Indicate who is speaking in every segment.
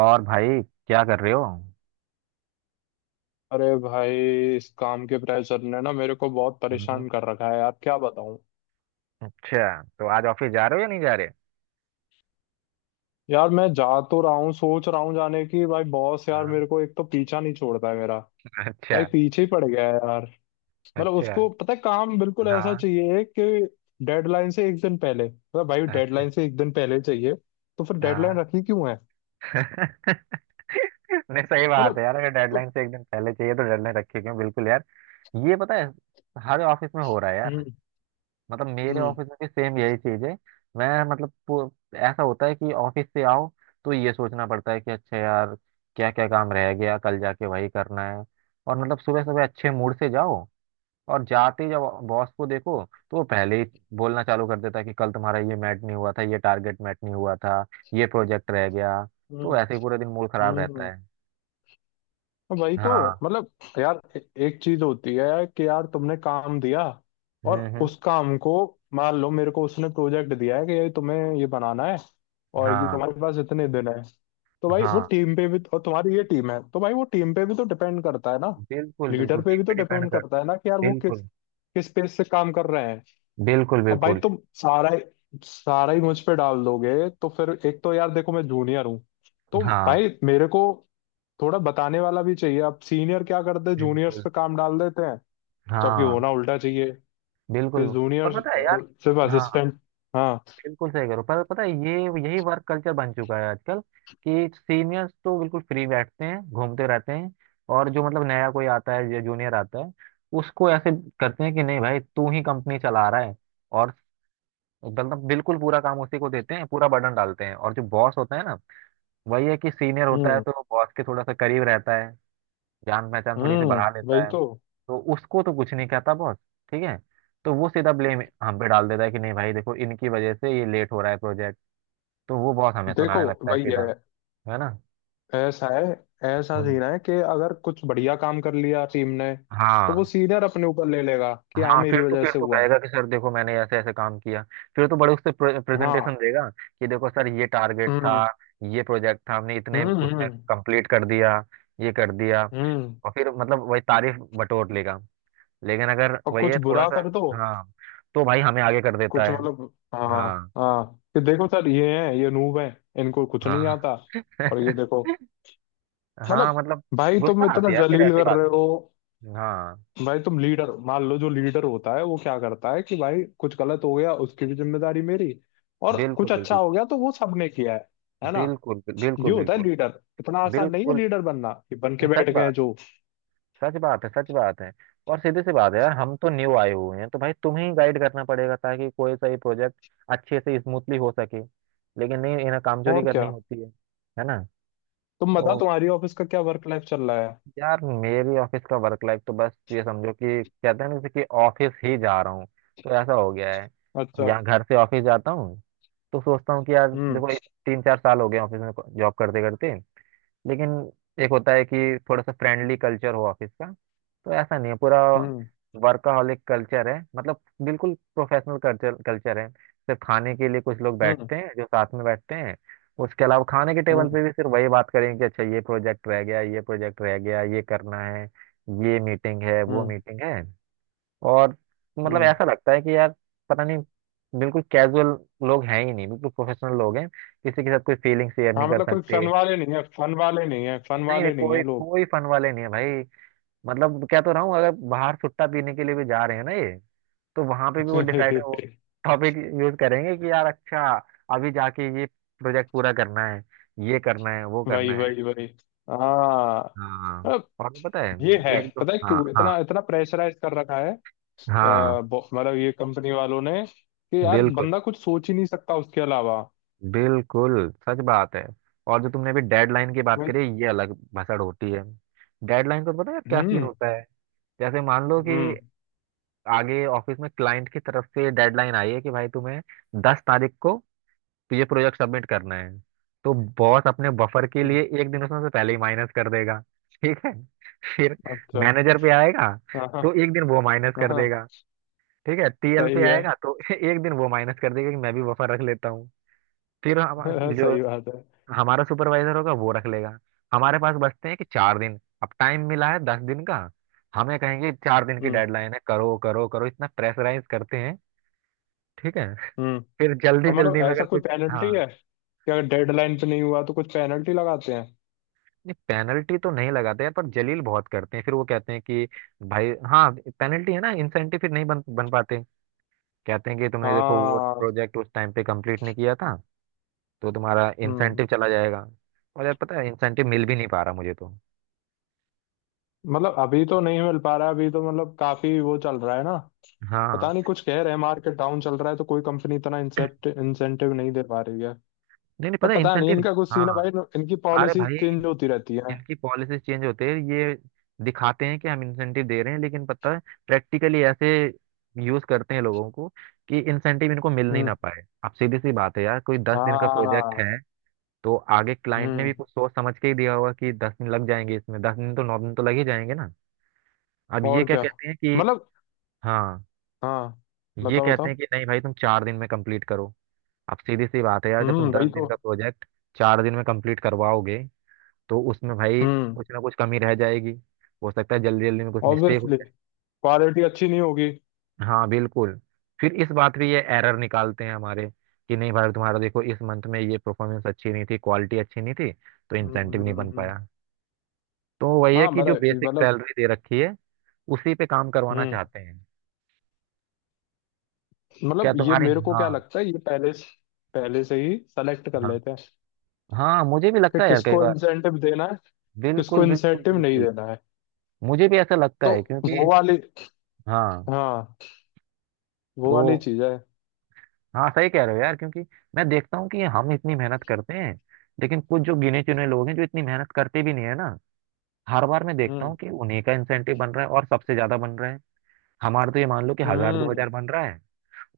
Speaker 1: और भाई, क्या कर रहे हो?
Speaker 2: अरे भाई। इस काम के प्रेशर ने ना मेरे को बहुत
Speaker 1: हम्म।
Speaker 2: परेशान कर रखा है यार, क्या बताऊं।
Speaker 1: अच्छा, तो आज ऑफिस जा रहे हो या नहीं जा रहे?
Speaker 2: यार मैं जा तो रहा हूँ, सोच रहा हूँ जाने की। भाई बॉस यार
Speaker 1: हाँ।
Speaker 2: मेरे को एक तो पीछा नहीं छोड़ता है मेरा। भाई
Speaker 1: अच्छा।
Speaker 2: पीछे ही पड़ गया है यार। मतलब
Speaker 1: अच्छा।
Speaker 2: उसको पता है काम बिल्कुल ऐसा
Speaker 1: हाँ।
Speaker 2: चाहिए कि डेडलाइन से एक दिन पहले, मतलब भाई
Speaker 1: अच्छा।
Speaker 2: डेडलाइन से एक दिन पहले चाहिए। तो फिर डेडलाइन
Speaker 1: हाँ।
Speaker 2: रखी क्यों है?
Speaker 1: नहीं, सही बात है
Speaker 2: मतलब।
Speaker 1: यार। अगर
Speaker 2: तो।
Speaker 1: डेडलाइन से एक दिन पहले चाहिए तो डेडलाइन रखी क्यों? बिल्कुल यार। ये पता है, हर ऑफिस में हो रहा है यार।
Speaker 2: हम्म।
Speaker 1: मतलब मेरे
Speaker 2: हम्म।
Speaker 1: ऑफिस में भी सेम यही चीज है। मैं मतलब ऐसा होता है कि ऑफिस से आओ तो ये सोचना पड़ता है कि अच्छा यार, क्या क्या काम रह गया, कल जाके वही करना है। और मतलब सुबह सुबह अच्छे मूड से जाओ, और जाते ही जब बॉस को देखो तो वो पहले ही बोलना चालू कर देता है कि कल तुम्हारा ये मैट नहीं हुआ था, ये टारगेट मैट नहीं हुआ था, ये प्रोजेक्ट रह गया। तो
Speaker 2: हम्म।
Speaker 1: ऐसे ही पूरा दिन मूड खराब रहता
Speaker 2: हम्म।
Speaker 1: है।
Speaker 2: वही तो
Speaker 1: हाँ।
Speaker 2: मतलब। यार एक चीज होती है कि यार तुमने काम दिया और
Speaker 1: हम्म।
Speaker 2: उस काम को, मान लो मेरे को उसने प्रोजेक्ट दिया है कि ये तुम्हें ये बनाना है और ये
Speaker 1: हाँ।
Speaker 2: तुम्हारे पास इतने दिन है। तो भाई वो
Speaker 1: हाँ,
Speaker 2: टीम पे भी तो, और तुम्हारी ये टीम है तो भाई वो टीम पे भी तो डिपेंड करता है ना।
Speaker 1: बिल्कुल
Speaker 2: लीडर
Speaker 1: बिल्कुल,
Speaker 2: पे
Speaker 1: टीम
Speaker 2: भी तो
Speaker 1: पे डिपेंड
Speaker 2: डिपेंड
Speaker 1: कर।
Speaker 2: करता है ना कि यार वो किस
Speaker 1: बिल्कुल
Speaker 2: किस पेस से काम कर रहे हैं।
Speaker 1: बिल्कुल
Speaker 2: अब भाई
Speaker 1: बिल्कुल।
Speaker 2: तुम सारा ही मुझ पे डाल दोगे तो फिर एक तो यार देखो मैं जूनियर हूँ, तो
Speaker 1: हाँ।
Speaker 2: भाई मेरे को थोड़ा बताने वाला भी चाहिए। अब सीनियर क्या करते हैं? जूनियर्स
Speaker 1: बिल्कुल।
Speaker 2: पे काम डाल देते हैं। जबकि
Speaker 1: हाँ।
Speaker 2: होना उल्टा चाहिए
Speaker 1: बिल्कुल।
Speaker 2: कि जूनियर
Speaker 1: पर पता है यार।
Speaker 2: सिर्फ
Speaker 1: हाँ।
Speaker 2: असिस्टेंट। हाँ।
Speaker 1: बिल्कुल सही करो, पर पता है ये यही वर्क कल्चर बन चुका है आजकल। कि सीनियर्स तो बिल्कुल फ्री बैठते हैं, घूमते रहते हैं, और जो मतलब नया कोई आता है या जूनियर आता है उसको ऐसे करते हैं कि नहीं भाई तू ही कंपनी चला रहा है। और मतलब बिल्कुल पूरा काम उसी को देते हैं, पूरा बर्डन डालते हैं। और जो बॉस होता है ना, वही है कि सीनियर होता है
Speaker 2: हम्म।
Speaker 1: तो बॉस के थोड़ा सा करीब रहता है, जान पहचान थोड़ी सी बढ़ा लेता
Speaker 2: वही
Speaker 1: है,
Speaker 2: तो।
Speaker 1: तो उसको तो कुछ नहीं कहता बॉस। ठीक है। तो वो सीधा ब्लेम हम पे डाल देता है कि नहीं भाई देखो, इनकी वजह से ये लेट हो रहा है प्रोजेक्ट। तो वो बहुत हमें
Speaker 2: देखो
Speaker 1: सुनाने लगता है
Speaker 2: वही
Speaker 1: सीधा।
Speaker 2: है।
Speaker 1: है ना।
Speaker 2: ऐसा है, ऐसा
Speaker 1: हम्म।
Speaker 2: सीन है कि अगर कुछ बढ़िया काम कर लिया टीम ने तो वो
Speaker 1: हाँ।
Speaker 2: सीनियर अपने ऊपर ले लेगा कि हाँ
Speaker 1: हाँ, फिर
Speaker 2: मेरी
Speaker 1: तो
Speaker 2: वजह
Speaker 1: फिर
Speaker 2: से
Speaker 1: तो
Speaker 2: हुआ है।
Speaker 1: कहेगा कि सर देखो मैंने ऐसे ऐसे काम किया। फिर तो बड़े उससे प्रेजेंटेशन
Speaker 2: हाँ।
Speaker 1: देगा कि देखो सर ये टारगेट था,
Speaker 2: हम्म।
Speaker 1: ये प्रोजेक्ट था, हमने इतने
Speaker 2: हम्म।
Speaker 1: उसमें
Speaker 2: हम्म।
Speaker 1: कंप्लीट कर दिया, ये कर दिया।
Speaker 2: हम्म।
Speaker 1: और फिर मतलब वही तारीफ बटोर लेगा। लेकिन अगर
Speaker 2: और
Speaker 1: वही
Speaker 2: कुछ
Speaker 1: है थोड़ा
Speaker 2: बुरा
Speaker 1: सा,
Speaker 2: कर दो।
Speaker 1: हाँ, तो भाई हमें आगे कर देता
Speaker 2: कुछ
Speaker 1: है।
Speaker 2: मतलब, हाँ।
Speaker 1: हाँ।
Speaker 2: हाँ कि देखो सर ये हैं, ये नूब हैं, इनको कुछ नहीं
Speaker 1: हाँ।
Speaker 2: आता। और ये देखो।
Speaker 1: हाँ
Speaker 2: मतलब।
Speaker 1: मतलब
Speaker 2: भाई तुम
Speaker 1: गुस्सा आती
Speaker 2: इतना
Speaker 1: है यार फिर
Speaker 2: जलील
Speaker 1: ऐसी
Speaker 2: कर
Speaker 1: बात।
Speaker 2: रहे हो।
Speaker 1: हाँ।
Speaker 2: भाई तुम लीडर मान लो, जो लीडर होता है वो क्या करता है कि भाई कुछ गलत हो गया उसकी भी जिम्मेदारी मेरी, और
Speaker 1: बिल्कुल
Speaker 2: कुछ अच्छा
Speaker 1: बिल्कुल
Speaker 2: हो गया तो वो सबने किया है ना?
Speaker 1: बिल्कुल।
Speaker 2: ये
Speaker 1: बिल्कुल
Speaker 2: होता है
Speaker 1: बिल्कुल
Speaker 2: लीडर। इतना आसान नहीं है
Speaker 1: बिल्कुल।
Speaker 2: लीडर बनना, कि बन के
Speaker 1: नहीं,
Speaker 2: बैठ
Speaker 1: सच
Speaker 2: गए
Speaker 1: बात।
Speaker 2: हैं जो।
Speaker 1: सच बात है, सच बात है। और सीधी सी बात है यार, हम तो न्यू आए हुए हैं, तो भाई तुम्हें ही गाइड करना पड़ेगा ताकि कोई सा ये प्रोजेक्ट अच्छे से स्मूथली हो सके। लेकिन नहीं, इन्हें कामचोरी
Speaker 2: और क्या,
Speaker 1: करनी होती है। है ना।
Speaker 2: तुम बताओ
Speaker 1: तो
Speaker 2: तुम्हारी ऑफिस का क्या वर्क लाइफ चल रहा है?
Speaker 1: यार मेरी ऑफिस का वर्क लाइफ तो बस ये समझो कि कहते हैं ना, जैसे कि ऑफिस ही जा रहा हूँ, तो ऐसा हो गया है।
Speaker 2: अच्छा।
Speaker 1: यहाँ घर से ऑफिस जाता हूँ तो सोचता हूँ कि यार
Speaker 2: हम्म।
Speaker 1: देखो, ये 3 4 साल हो गए ऑफिस में जॉब करते करते। लेकिन एक होता है कि थोड़ा सा फ्रेंडली कल्चर हो ऑफिस का, तो ऐसा नहीं है। पूरा
Speaker 2: हम्म।
Speaker 1: वर्कaholic कल्चर है मतलब, बिल्कुल प्रोफेशनल कल्चर कल्चर है। सिर्फ खाने के लिए कुछ लोग
Speaker 2: हम्म।
Speaker 1: बैठते हैं जो साथ में बैठते हैं। उसके अलावा खाने के टेबल
Speaker 2: हम्म।
Speaker 1: पे भी सिर्फ वही बात करेंगे कि अच्छा ये प्रोजेक्ट रह गया, ये प्रोजेक्ट रह गया, ये करना है, ये मीटिंग है, वो
Speaker 2: हम्म।
Speaker 1: मीटिंग है। और मतलब
Speaker 2: हम्म।
Speaker 1: ऐसा लगता है कि यार पता नहीं, बिल्कुल कैजुअल लोग हैं ही नहीं, बिल्कुल प्रोफेशनल लोग हैं, किसी के साथ कोई फीलिंग शेयर
Speaker 2: हाँ
Speaker 1: नहीं कर
Speaker 2: मतलब कोई फन
Speaker 1: सकते।
Speaker 2: वाले नहीं है, फन वाले नहीं है, फन
Speaker 1: नहीं नहीं,
Speaker 2: वाले नहीं
Speaker 1: कोई
Speaker 2: है लोग।
Speaker 1: कोई फन वाले नहीं है भाई। मतलब क्या तो रहा हूँ, अगर बाहर सुट्टा पीने के लिए भी जा रहे हैं ना ये, तो वहां पे भी वो डिसाइड वो टॉपिक यूज करेंगे कि यार अच्छा अभी जाके ये प्रोजेक्ट पूरा करना है, ये करना है, वो करना
Speaker 2: वही
Speaker 1: है।
Speaker 2: वही वही। हाँ,
Speaker 1: हाँ।
Speaker 2: अब
Speaker 1: और पता है,
Speaker 2: ये है।
Speaker 1: एक दो
Speaker 2: पता है
Speaker 1: हाँ
Speaker 2: क्यों
Speaker 1: हाँ।
Speaker 2: इतना इतना प्रेशराइज कर रखा है
Speaker 1: हाँ।
Speaker 2: मतलब ये कंपनी वालों ने, कि यार
Speaker 1: बिल्कुल
Speaker 2: बंदा कुछ सोच ही नहीं सकता उसके अलावा।
Speaker 1: बिल्कुल, सच बात है। और जो तुमने अभी डेडलाइन की बात
Speaker 2: वही।
Speaker 1: करी, ये अलग भसड़ होती है। डेडलाइन को तो पता है क्या सीन
Speaker 2: हम्म।
Speaker 1: होता है? जैसे मान लो कि
Speaker 2: हम्म।
Speaker 1: आगे ऑफिस में क्लाइंट की तरफ से डेडलाइन आई है कि भाई तुम्हें 10 तारीख को ये प्रोजेक्ट सबमिट करना है, तो बॉस अपने बफर के
Speaker 2: हम्म,
Speaker 1: लिए एक दिन उसमें से पहले ही माइनस कर देगा। ठीक है। फिर
Speaker 2: अच्छा।
Speaker 1: मैनेजर पे आएगा,
Speaker 2: हाँ।
Speaker 1: तो
Speaker 2: हाँ।
Speaker 1: एक दिन वो माइनस कर
Speaker 2: हाँ,
Speaker 1: देगा। ठीक है। टीएल
Speaker 2: सही
Speaker 1: पे
Speaker 2: है।
Speaker 1: आएगा तो एक दिन वो माइनस कर देगा कि मैं भी बफर रख लेता हूँ। फिर हम जो
Speaker 2: सही बात है।
Speaker 1: हमारा सुपरवाइजर होगा, वो रख लेगा। हमारे पास बचते हैं कि चार दिन। अब टाइम मिला है 10 दिन का, हमें कहेंगे 4 दिन की
Speaker 2: हम्म।
Speaker 1: डेडलाइन है। करो करो करो, इतना प्रेशराइज करते हैं। ठीक है।
Speaker 2: हम्म।
Speaker 1: फिर जल्दी
Speaker 2: और मतलब
Speaker 1: जल्दी में
Speaker 2: ऐसा
Speaker 1: अगर
Speaker 2: कोई
Speaker 1: कुछ। हाँ।
Speaker 2: पेनल्टी है कि अगर डेडलाइन पे नहीं हुआ तो कुछ पेनल्टी लगाते हैं?
Speaker 1: नहीं पेनल्टी तो नहीं लगाते हैं, पर जलील बहुत करते हैं। फिर वो कहते हैं कि भाई, हाँ पेनल्टी है ना, इंसेंटिव फिर नहीं बन बन पाते। कहते हैं कि तुमने देखो वो
Speaker 2: हाँ।
Speaker 1: प्रोजेक्ट उस टाइम पे कंप्लीट नहीं किया था, तो तुम्हारा
Speaker 2: हम्म।
Speaker 1: इंसेंटिव चला जाएगा। और यार पता है, इंसेंटिव मिल भी नहीं पा रहा मुझे तो।
Speaker 2: मतलब अभी तो नहीं मिल पा रहा है, अभी तो मतलब काफी वो चल रहा है ना।
Speaker 1: हाँ।
Speaker 2: पता नहीं, कुछ कह रहे हैं मार्केट डाउन चल रहा है तो कोई कंपनी इतना इंसेप्ट इंसेंटिव नहीं दे पा रही है।
Speaker 1: नहीं नहीं,
Speaker 2: पर
Speaker 1: पता है
Speaker 2: पता नहीं
Speaker 1: इंसेंटिव।
Speaker 2: इनका कुछ सीन है
Speaker 1: हाँ।
Speaker 2: भाई, इनकी
Speaker 1: अरे
Speaker 2: पॉलिसी
Speaker 1: भाई,
Speaker 2: चेंज होती रहती है।
Speaker 1: इनकी पॉलिसी चेंज होती है। ये दिखाते हैं कि हम इंसेंटिव दे रहे हैं, लेकिन पता है, प्रैक्टिकली ऐसे यूज करते हैं लोगों को कि इंसेंटिव इनको मिल नहीं ना
Speaker 2: हम्म।
Speaker 1: पाए। अब सीधी सी बात है यार, कोई 10 दिन का प्रोजेक्ट
Speaker 2: हाँ।
Speaker 1: है, तो आगे क्लाइंट ने भी
Speaker 2: हम्म।
Speaker 1: कुछ सोच समझ के ही दिया होगा कि 10 दिन लग जाएंगे इसमें, दस दिन तो 9 दिन तो लग ही जाएंगे ना। अब ये
Speaker 2: और
Speaker 1: क्या
Speaker 2: क्या।
Speaker 1: कहते हैं कि,
Speaker 2: मतलब,
Speaker 1: हाँ,
Speaker 2: हाँ।
Speaker 1: ये
Speaker 2: बताओ
Speaker 1: कहते हैं
Speaker 2: बताओ।
Speaker 1: कि नहीं भाई तुम 4 दिन में कंप्लीट करो। अब सीधी सी बात है यार, जब तुम दस
Speaker 2: वही
Speaker 1: दिन
Speaker 2: तो।
Speaker 1: का प्रोजेक्ट 4 दिन में कंप्लीट करवाओगे तो उसमें भाई
Speaker 2: हम्म।
Speaker 1: कुछ ना कुछ कमी रह जाएगी। हो सकता है जल्दी जल्दी में कुछ मिस्टेक हो
Speaker 2: ऑब्वियसली
Speaker 1: जाए।
Speaker 2: क्वालिटी अच्छी नहीं होगी।
Speaker 1: हाँ बिल्कुल। फिर इस बात पे ये एरर निकालते हैं हमारे, कि नहीं भाई तुम्हारा देखो इस मंथ में ये परफॉर्मेंस अच्छी नहीं थी, क्वालिटी अच्छी नहीं थी, तो
Speaker 2: हम्म।
Speaker 1: इंसेंटिव नहीं
Speaker 2: हम्म।
Speaker 1: बन
Speaker 2: हम्म।
Speaker 1: पाया। तो वही है
Speaker 2: हाँ
Speaker 1: कि जो
Speaker 2: मतलब,
Speaker 1: बेसिक सैलरी दे रखी है, उसी पे काम करवाना
Speaker 2: हम्म।
Speaker 1: चाहते हैं। क्या
Speaker 2: मतलब ये
Speaker 1: तुम्हारे,
Speaker 2: मेरे को क्या
Speaker 1: हाँ।
Speaker 2: लगता है, ये पहले से ही सेलेक्ट कर
Speaker 1: हाँ।
Speaker 2: लेते हैं
Speaker 1: हाँ मुझे भी
Speaker 2: कि
Speaker 1: लगता है यार, कई
Speaker 2: किसको
Speaker 1: बार।
Speaker 2: इंसेंटिव देना है,
Speaker 1: बिल्कुल
Speaker 2: किसको
Speaker 1: बिल्कुल
Speaker 2: इंसेंटिव नहीं
Speaker 1: बिल्कुल।
Speaker 2: देना है।
Speaker 1: मुझे भी ऐसा लगता
Speaker 2: तो
Speaker 1: है
Speaker 2: वो
Speaker 1: क्योंकि,
Speaker 2: वाली,
Speaker 1: हाँ।
Speaker 2: हाँ, वो
Speaker 1: तो
Speaker 2: वाली चीज है।
Speaker 1: हाँ, सही कह रहे हो यार, क्योंकि मैं देखता हूँ कि हम इतनी मेहनत करते हैं, लेकिन कुछ जो गिने चुने लोग हैं जो इतनी मेहनत करते भी नहीं है ना। हर बार मैं देखता
Speaker 2: हम्म।
Speaker 1: हूँ कि उन्हीं का इंसेंटिव बन रहा है, और सबसे ज्यादा बन रहा है। हमारा तो ये मान लो कि हजार दो
Speaker 2: हम्म।
Speaker 1: हजार बन रहा है,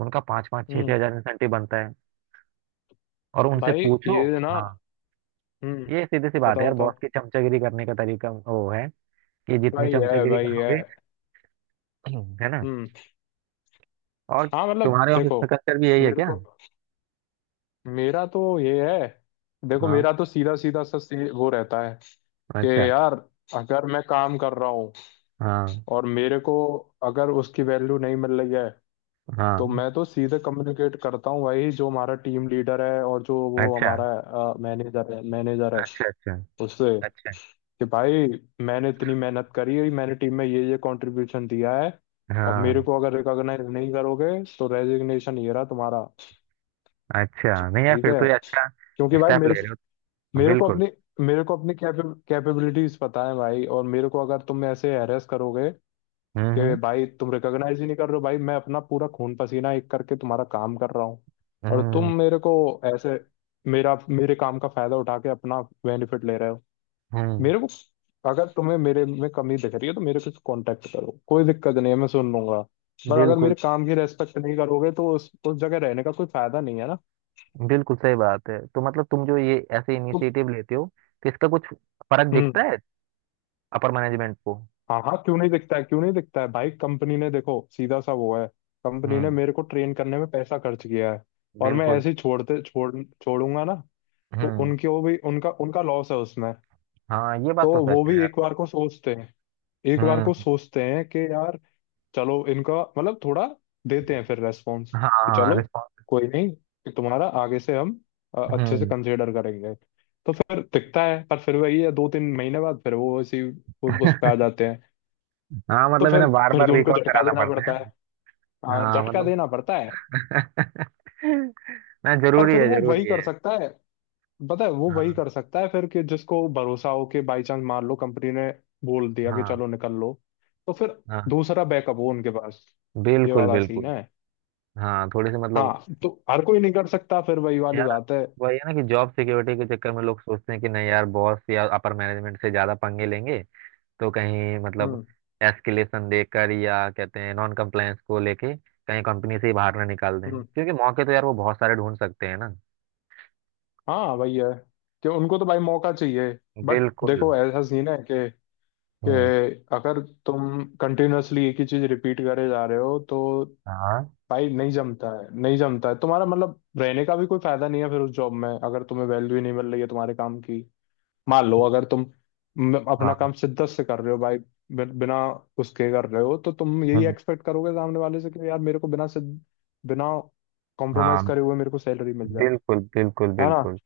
Speaker 1: उनका पाँच पाँच छह छह
Speaker 2: हम्म।
Speaker 1: हजार इंसेंटिव बनता है। और उनसे
Speaker 2: भाई
Speaker 1: पूछो,
Speaker 2: ये ना।
Speaker 1: हाँ,
Speaker 2: हम्म।
Speaker 1: ये सीधी सी बात है
Speaker 2: बताओ
Speaker 1: यार,
Speaker 2: बताओ।
Speaker 1: बॉस की चमचागिरी करने का तरीका वो है कि जितनी
Speaker 2: भाई है,
Speaker 1: चमचागिरी
Speaker 2: भाई है।
Speaker 1: करोगे। है ना।
Speaker 2: हम्म।
Speaker 1: और
Speaker 2: हाँ मतलब
Speaker 1: तुम्हारे ऑफिस
Speaker 2: देखो,
Speaker 1: का कल्चर भी यही है
Speaker 2: मेरे
Speaker 1: क्या?
Speaker 2: को, मेरा तो ये है। देखो
Speaker 1: हाँ।
Speaker 2: मेरा तो सीधा सीधा सा वो रहता है कि
Speaker 1: अच्छा।
Speaker 2: यार अगर मैं काम कर रहा हूँ
Speaker 1: हाँ।
Speaker 2: और मेरे को अगर उसकी वैल्यू नहीं मिल रही है तो
Speaker 1: हाँ।
Speaker 2: मैं तो सीधे कम्युनिकेट करता हूँ भाई, जो हमारा टीम लीडर है और जो वो
Speaker 1: अच्छा
Speaker 2: हमारा मैनेजर है,
Speaker 1: अच्छा। अच्छा।
Speaker 2: उससे,
Speaker 1: अच्छा।
Speaker 2: कि भाई मैंने इतनी मेहनत करी है, मैंने टीम में ये कंट्रीब्यूशन दिया है और मेरे
Speaker 1: हाँ।
Speaker 2: को अगर रिकॉग्नाइज नहीं करोगे तो रेजिग्नेशन ये रहा तुम्हारा।
Speaker 1: अच्छा नहीं यार,
Speaker 2: ठीक
Speaker 1: फिर तो
Speaker 2: है?
Speaker 1: ये अच्छा
Speaker 2: क्योंकि भाई
Speaker 1: स्टेप
Speaker 2: मेरे
Speaker 1: ले रहे हो
Speaker 2: मेरे को
Speaker 1: बिल्कुल।
Speaker 2: अपनी मेरे को अपनी कैपेबिलिटीज पता है भाई, और मेरे को अगर तुम ऐसे हैरेस करोगे कि
Speaker 1: हम्म
Speaker 2: भाई तुम रिकॉग्नाइज ही नहीं कर रहे हो, भाई मैं अपना पूरा खून पसीना एक करके तुम्हारा काम कर रहा हूँ और तुम
Speaker 1: हम्म।
Speaker 2: मेरे को ऐसे मेरा मेरे काम का फायदा उठा के अपना बेनिफिट ले रहे हो।
Speaker 1: हम्म हम्म,
Speaker 2: मेरे को अगर तुम्हें मेरे में कमी दिख रही है तो मेरे से कांटेक्ट करो, कोई दिक्कत नहीं है, मैं सुन लूंगा। पर अगर
Speaker 1: बिल्कुल।
Speaker 2: मेरे काम की रेस्पेक्ट नहीं करोगे तो उस जगह रहने का कोई फायदा नहीं है ना।
Speaker 1: बिल्कुल सही बात है। तो मतलब तुम जो ये ऐसे
Speaker 2: तुम
Speaker 1: इनिशिएटिव लेते हो, तो इसका कुछ फर्क
Speaker 2: हम्म।
Speaker 1: दिखता है अपर मैनेजमेंट को?
Speaker 2: हाँ हाँ, क्यों नहीं दिखता है, क्यों नहीं दिखता है भाई। कंपनी ने देखो सीधा सा वो है, कंपनी ने
Speaker 1: हम्म।
Speaker 2: मेरे को ट्रेन करने में पैसा खर्च किया है और मैं
Speaker 1: बिल्कुल।
Speaker 2: ऐसे ही छोड़ते छोड़ छोड़ूंगा ना, तो
Speaker 1: हम्म।
Speaker 2: उनके, वो भी उनका उनका लॉस है उसमें।
Speaker 1: हाँ, ये
Speaker 2: तो
Speaker 1: बात तो सच
Speaker 2: वो
Speaker 1: है
Speaker 2: भी
Speaker 1: यार।
Speaker 2: एक बार को सोचते हैं, एक बार को
Speaker 1: हम्म।
Speaker 2: सोचते हैं कि यार चलो इनका, मतलब थोड़ा देते हैं फिर रेस्पॉन्स,
Speaker 1: हाँ
Speaker 2: कि
Speaker 1: हाँ
Speaker 2: चलो
Speaker 1: रिस्पॉन्स।
Speaker 2: कोई नहीं, कि तुम्हारा आगे से हम अच्छे से
Speaker 1: हम्म।
Speaker 2: कंसिडर करेंगे। तो फिर दिखता है पर फिर वही है, 2 3 महीने बाद फिर वो इसी उस पे आ जाते हैं।
Speaker 1: हाँ,
Speaker 2: तो
Speaker 1: मतलब इन्हें बार
Speaker 2: फिर
Speaker 1: बार
Speaker 2: तो उनको
Speaker 1: रिकॉल
Speaker 2: झटका
Speaker 1: कराना
Speaker 2: देना
Speaker 1: पड़ता है।
Speaker 2: पड़ता है, हाँ
Speaker 1: हाँ
Speaker 2: झटका
Speaker 1: मतलब
Speaker 2: देना पड़ता है।
Speaker 1: ना,
Speaker 2: पर
Speaker 1: जरूरी
Speaker 2: फिर
Speaker 1: है,
Speaker 2: वो वही
Speaker 1: जरूरी
Speaker 2: कर
Speaker 1: है।
Speaker 2: सकता है, पता है वो वही
Speaker 1: हाँ।
Speaker 2: कर सकता है फिर, कि जिसको भरोसा हो कि बाई चांस मान लो कंपनी ने बोल दिया कि
Speaker 1: हाँ।
Speaker 2: चलो निकल लो, तो फिर
Speaker 1: हाँ।
Speaker 2: दूसरा बैकअप हो उनके पास। ये
Speaker 1: बिल्कुल
Speaker 2: वाला सीन
Speaker 1: बिल्कुल।
Speaker 2: है।
Speaker 1: हाँ थोड़ी सी मतलब,
Speaker 2: हाँ, तो हर कोई नहीं कर सकता, फिर वही वाली
Speaker 1: यार
Speaker 2: बात है।
Speaker 1: वही है ना कि जॉब सिक्योरिटी के चक्कर में लोग सोचते हैं कि नहीं यार, बॉस या अपर मैनेजमेंट से ज्यादा पंगे लेंगे तो कहीं मतलब
Speaker 2: हम्म।
Speaker 1: एस्केलेशन देकर या कहते हैं नॉन कंप्लायंस को लेके कहीं कंपनी से ही बाहर ना निकाल दें,
Speaker 2: हम्म।
Speaker 1: क्योंकि मौके तो यार वो बहुत सारे ढूंढ सकते हैं ना।
Speaker 2: हाँ वही है, कि उनको तो भाई मौका चाहिए। बट
Speaker 1: बिल्कुल।
Speaker 2: देखो ऐसा सीन है कि कि
Speaker 1: हम्म।
Speaker 2: अगर तुम कंटिन्यूअसली एक ही चीज रिपीट करे जा रहे हो तो
Speaker 1: हाँ।
Speaker 2: भाई नहीं जमता है, नहीं जमता है तुम्हारा, मतलब रहने का भी कोई फायदा नहीं है फिर उस जॉब में, अगर तुम्हें वैल्यू ही नहीं मिल रही है तुम्हारे काम की। मान लो अगर तुम
Speaker 1: हाँ।
Speaker 2: अपना काम शिद्दत से कर रहे हो भाई, बिना उसके कर रहे हो, तो तुम यही
Speaker 1: हम्म।
Speaker 2: एक्सपेक्ट करोगे सामने वाले से, कि यार मेरे को बिना कॉम्प्रोमाइज
Speaker 1: हाँ
Speaker 2: करे हुए मेरे को सैलरी मिल जाए।
Speaker 1: बिल्कुल बिल्कुल
Speaker 2: है ना?
Speaker 1: बिल्कुल।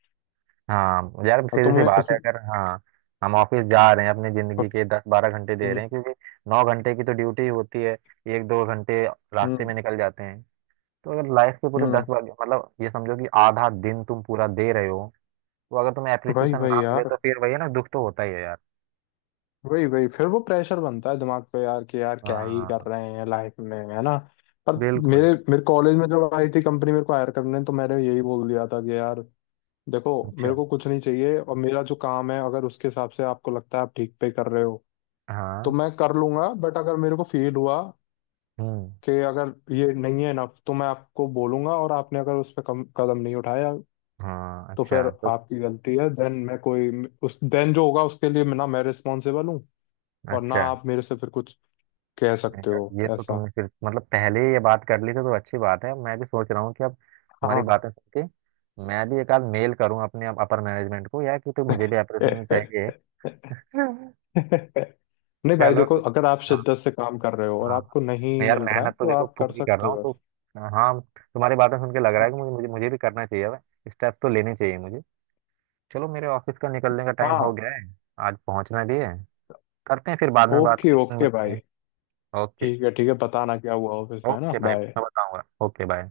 Speaker 1: हाँ यार,
Speaker 2: और
Speaker 1: सीधी सी
Speaker 2: तुम्हें
Speaker 1: बात है,
Speaker 2: उसमें
Speaker 1: अगर हाँ हम ऑफिस जा रहे हैं अपनी जिंदगी
Speaker 2: और-
Speaker 1: के 10 12 घंटे दे
Speaker 2: हम्म।
Speaker 1: रहे हैं, क्योंकि 9 घंटे की तो ड्यूटी होती है, 1 2 घंटे रास्ते
Speaker 2: हम्म।
Speaker 1: में निकल जाते हैं, तो अगर लाइफ के पूरे दस
Speaker 2: हम्म,
Speaker 1: बार मतलब ये समझो कि आधा दिन तुम पूरा दे रहे हो, तो अगर तुम्हें
Speaker 2: भाई
Speaker 1: अप्रिसिएशन
Speaker 2: भाई
Speaker 1: ना मिले
Speaker 2: यार।
Speaker 1: तो फिर वही है ना, दुख तो होता ही है यार।
Speaker 2: वही वही फिर वो प्रेशर बनता है दिमाग पे यार, कि यार क्या ही कर
Speaker 1: हाँ।
Speaker 2: रहे हैं लाइफ में, है ना? पर
Speaker 1: बिल्कुल।
Speaker 2: मेरे मेरे कॉलेज में जब आई थी कंपनी मेरे को हायर करने, तो मैंने यही बोल दिया था कि यार देखो, मेरे
Speaker 1: अच्छा।
Speaker 2: को कुछ नहीं चाहिए और मेरा जो काम है अगर उसके हिसाब से आपको लगता है आप ठीक पे कर रहे हो तो
Speaker 1: हाँ।
Speaker 2: मैं कर लूंगा, बट अगर मेरे को फील हुआ
Speaker 1: हम्म।
Speaker 2: कि अगर ये नहीं है इनफ तो मैं आपको बोलूंगा, और आपने अगर उस पर कम कदम नहीं उठाया
Speaker 1: हाँ।
Speaker 2: तो फिर
Speaker 1: अच्छा। तो
Speaker 2: आपकी गलती है। देन मैं कोई उस देन जो होगा उसके लिए ना मैं रिस्पॉन्सिबल हूँ, और ना
Speaker 1: अच्छा,
Speaker 2: आप मेरे से फिर कुछ कह
Speaker 1: नहीं
Speaker 2: सकते
Speaker 1: यार
Speaker 2: हो
Speaker 1: ये तो
Speaker 2: ऐसा।
Speaker 1: तुमने फिर मतलब पहले ही ये बात कर ली थी, तो अच्छी बात है। मैं भी सोच रहा हूँ कि अब तुम्हारी
Speaker 2: हाँ।
Speaker 1: बातें सुन के मैं भी एक आध मेल करूँ अपने अपर मैनेजमेंट को यार, कि तो मुझे भी अप्रिसिएशन चाहिए।
Speaker 2: नहीं भाई
Speaker 1: चलो
Speaker 2: देखो,
Speaker 1: फिर।
Speaker 2: अगर आप
Speaker 1: हाँ।
Speaker 2: शिद्दत से काम कर रहे हो और आपको
Speaker 1: हाँ।
Speaker 2: नहीं
Speaker 1: यार
Speaker 2: मिल रहा है
Speaker 1: मेहनत तो
Speaker 2: तो
Speaker 1: देखो
Speaker 2: आप कर
Speaker 1: पूरी कर
Speaker 2: सकते
Speaker 1: रहा हूँ,
Speaker 2: हो।
Speaker 1: तो हाँ, तुम्हारी बातें सुन के लग रहा
Speaker 2: हाँ।
Speaker 1: है कि मुझे मुझे, मुझे भी करना चाहिए अब। स्टेप तो लेने चाहिए मुझे। चलो, मेरे ऑफिस का निकलने का टाइम हो
Speaker 2: हाँ।
Speaker 1: गया है, आज पहुंचना भी है। करते हैं, फिर बाद में बात
Speaker 2: ओके
Speaker 1: करते हैं,
Speaker 2: ओके
Speaker 1: मिलते
Speaker 2: भाई।
Speaker 1: हैं। ओके
Speaker 2: ठीक है, ठीक है, बताना क्या हुआ ऑफिस में, है ना।
Speaker 1: ओके भाई।
Speaker 2: बाय।
Speaker 1: मैं बताऊंगा, ओके बाय।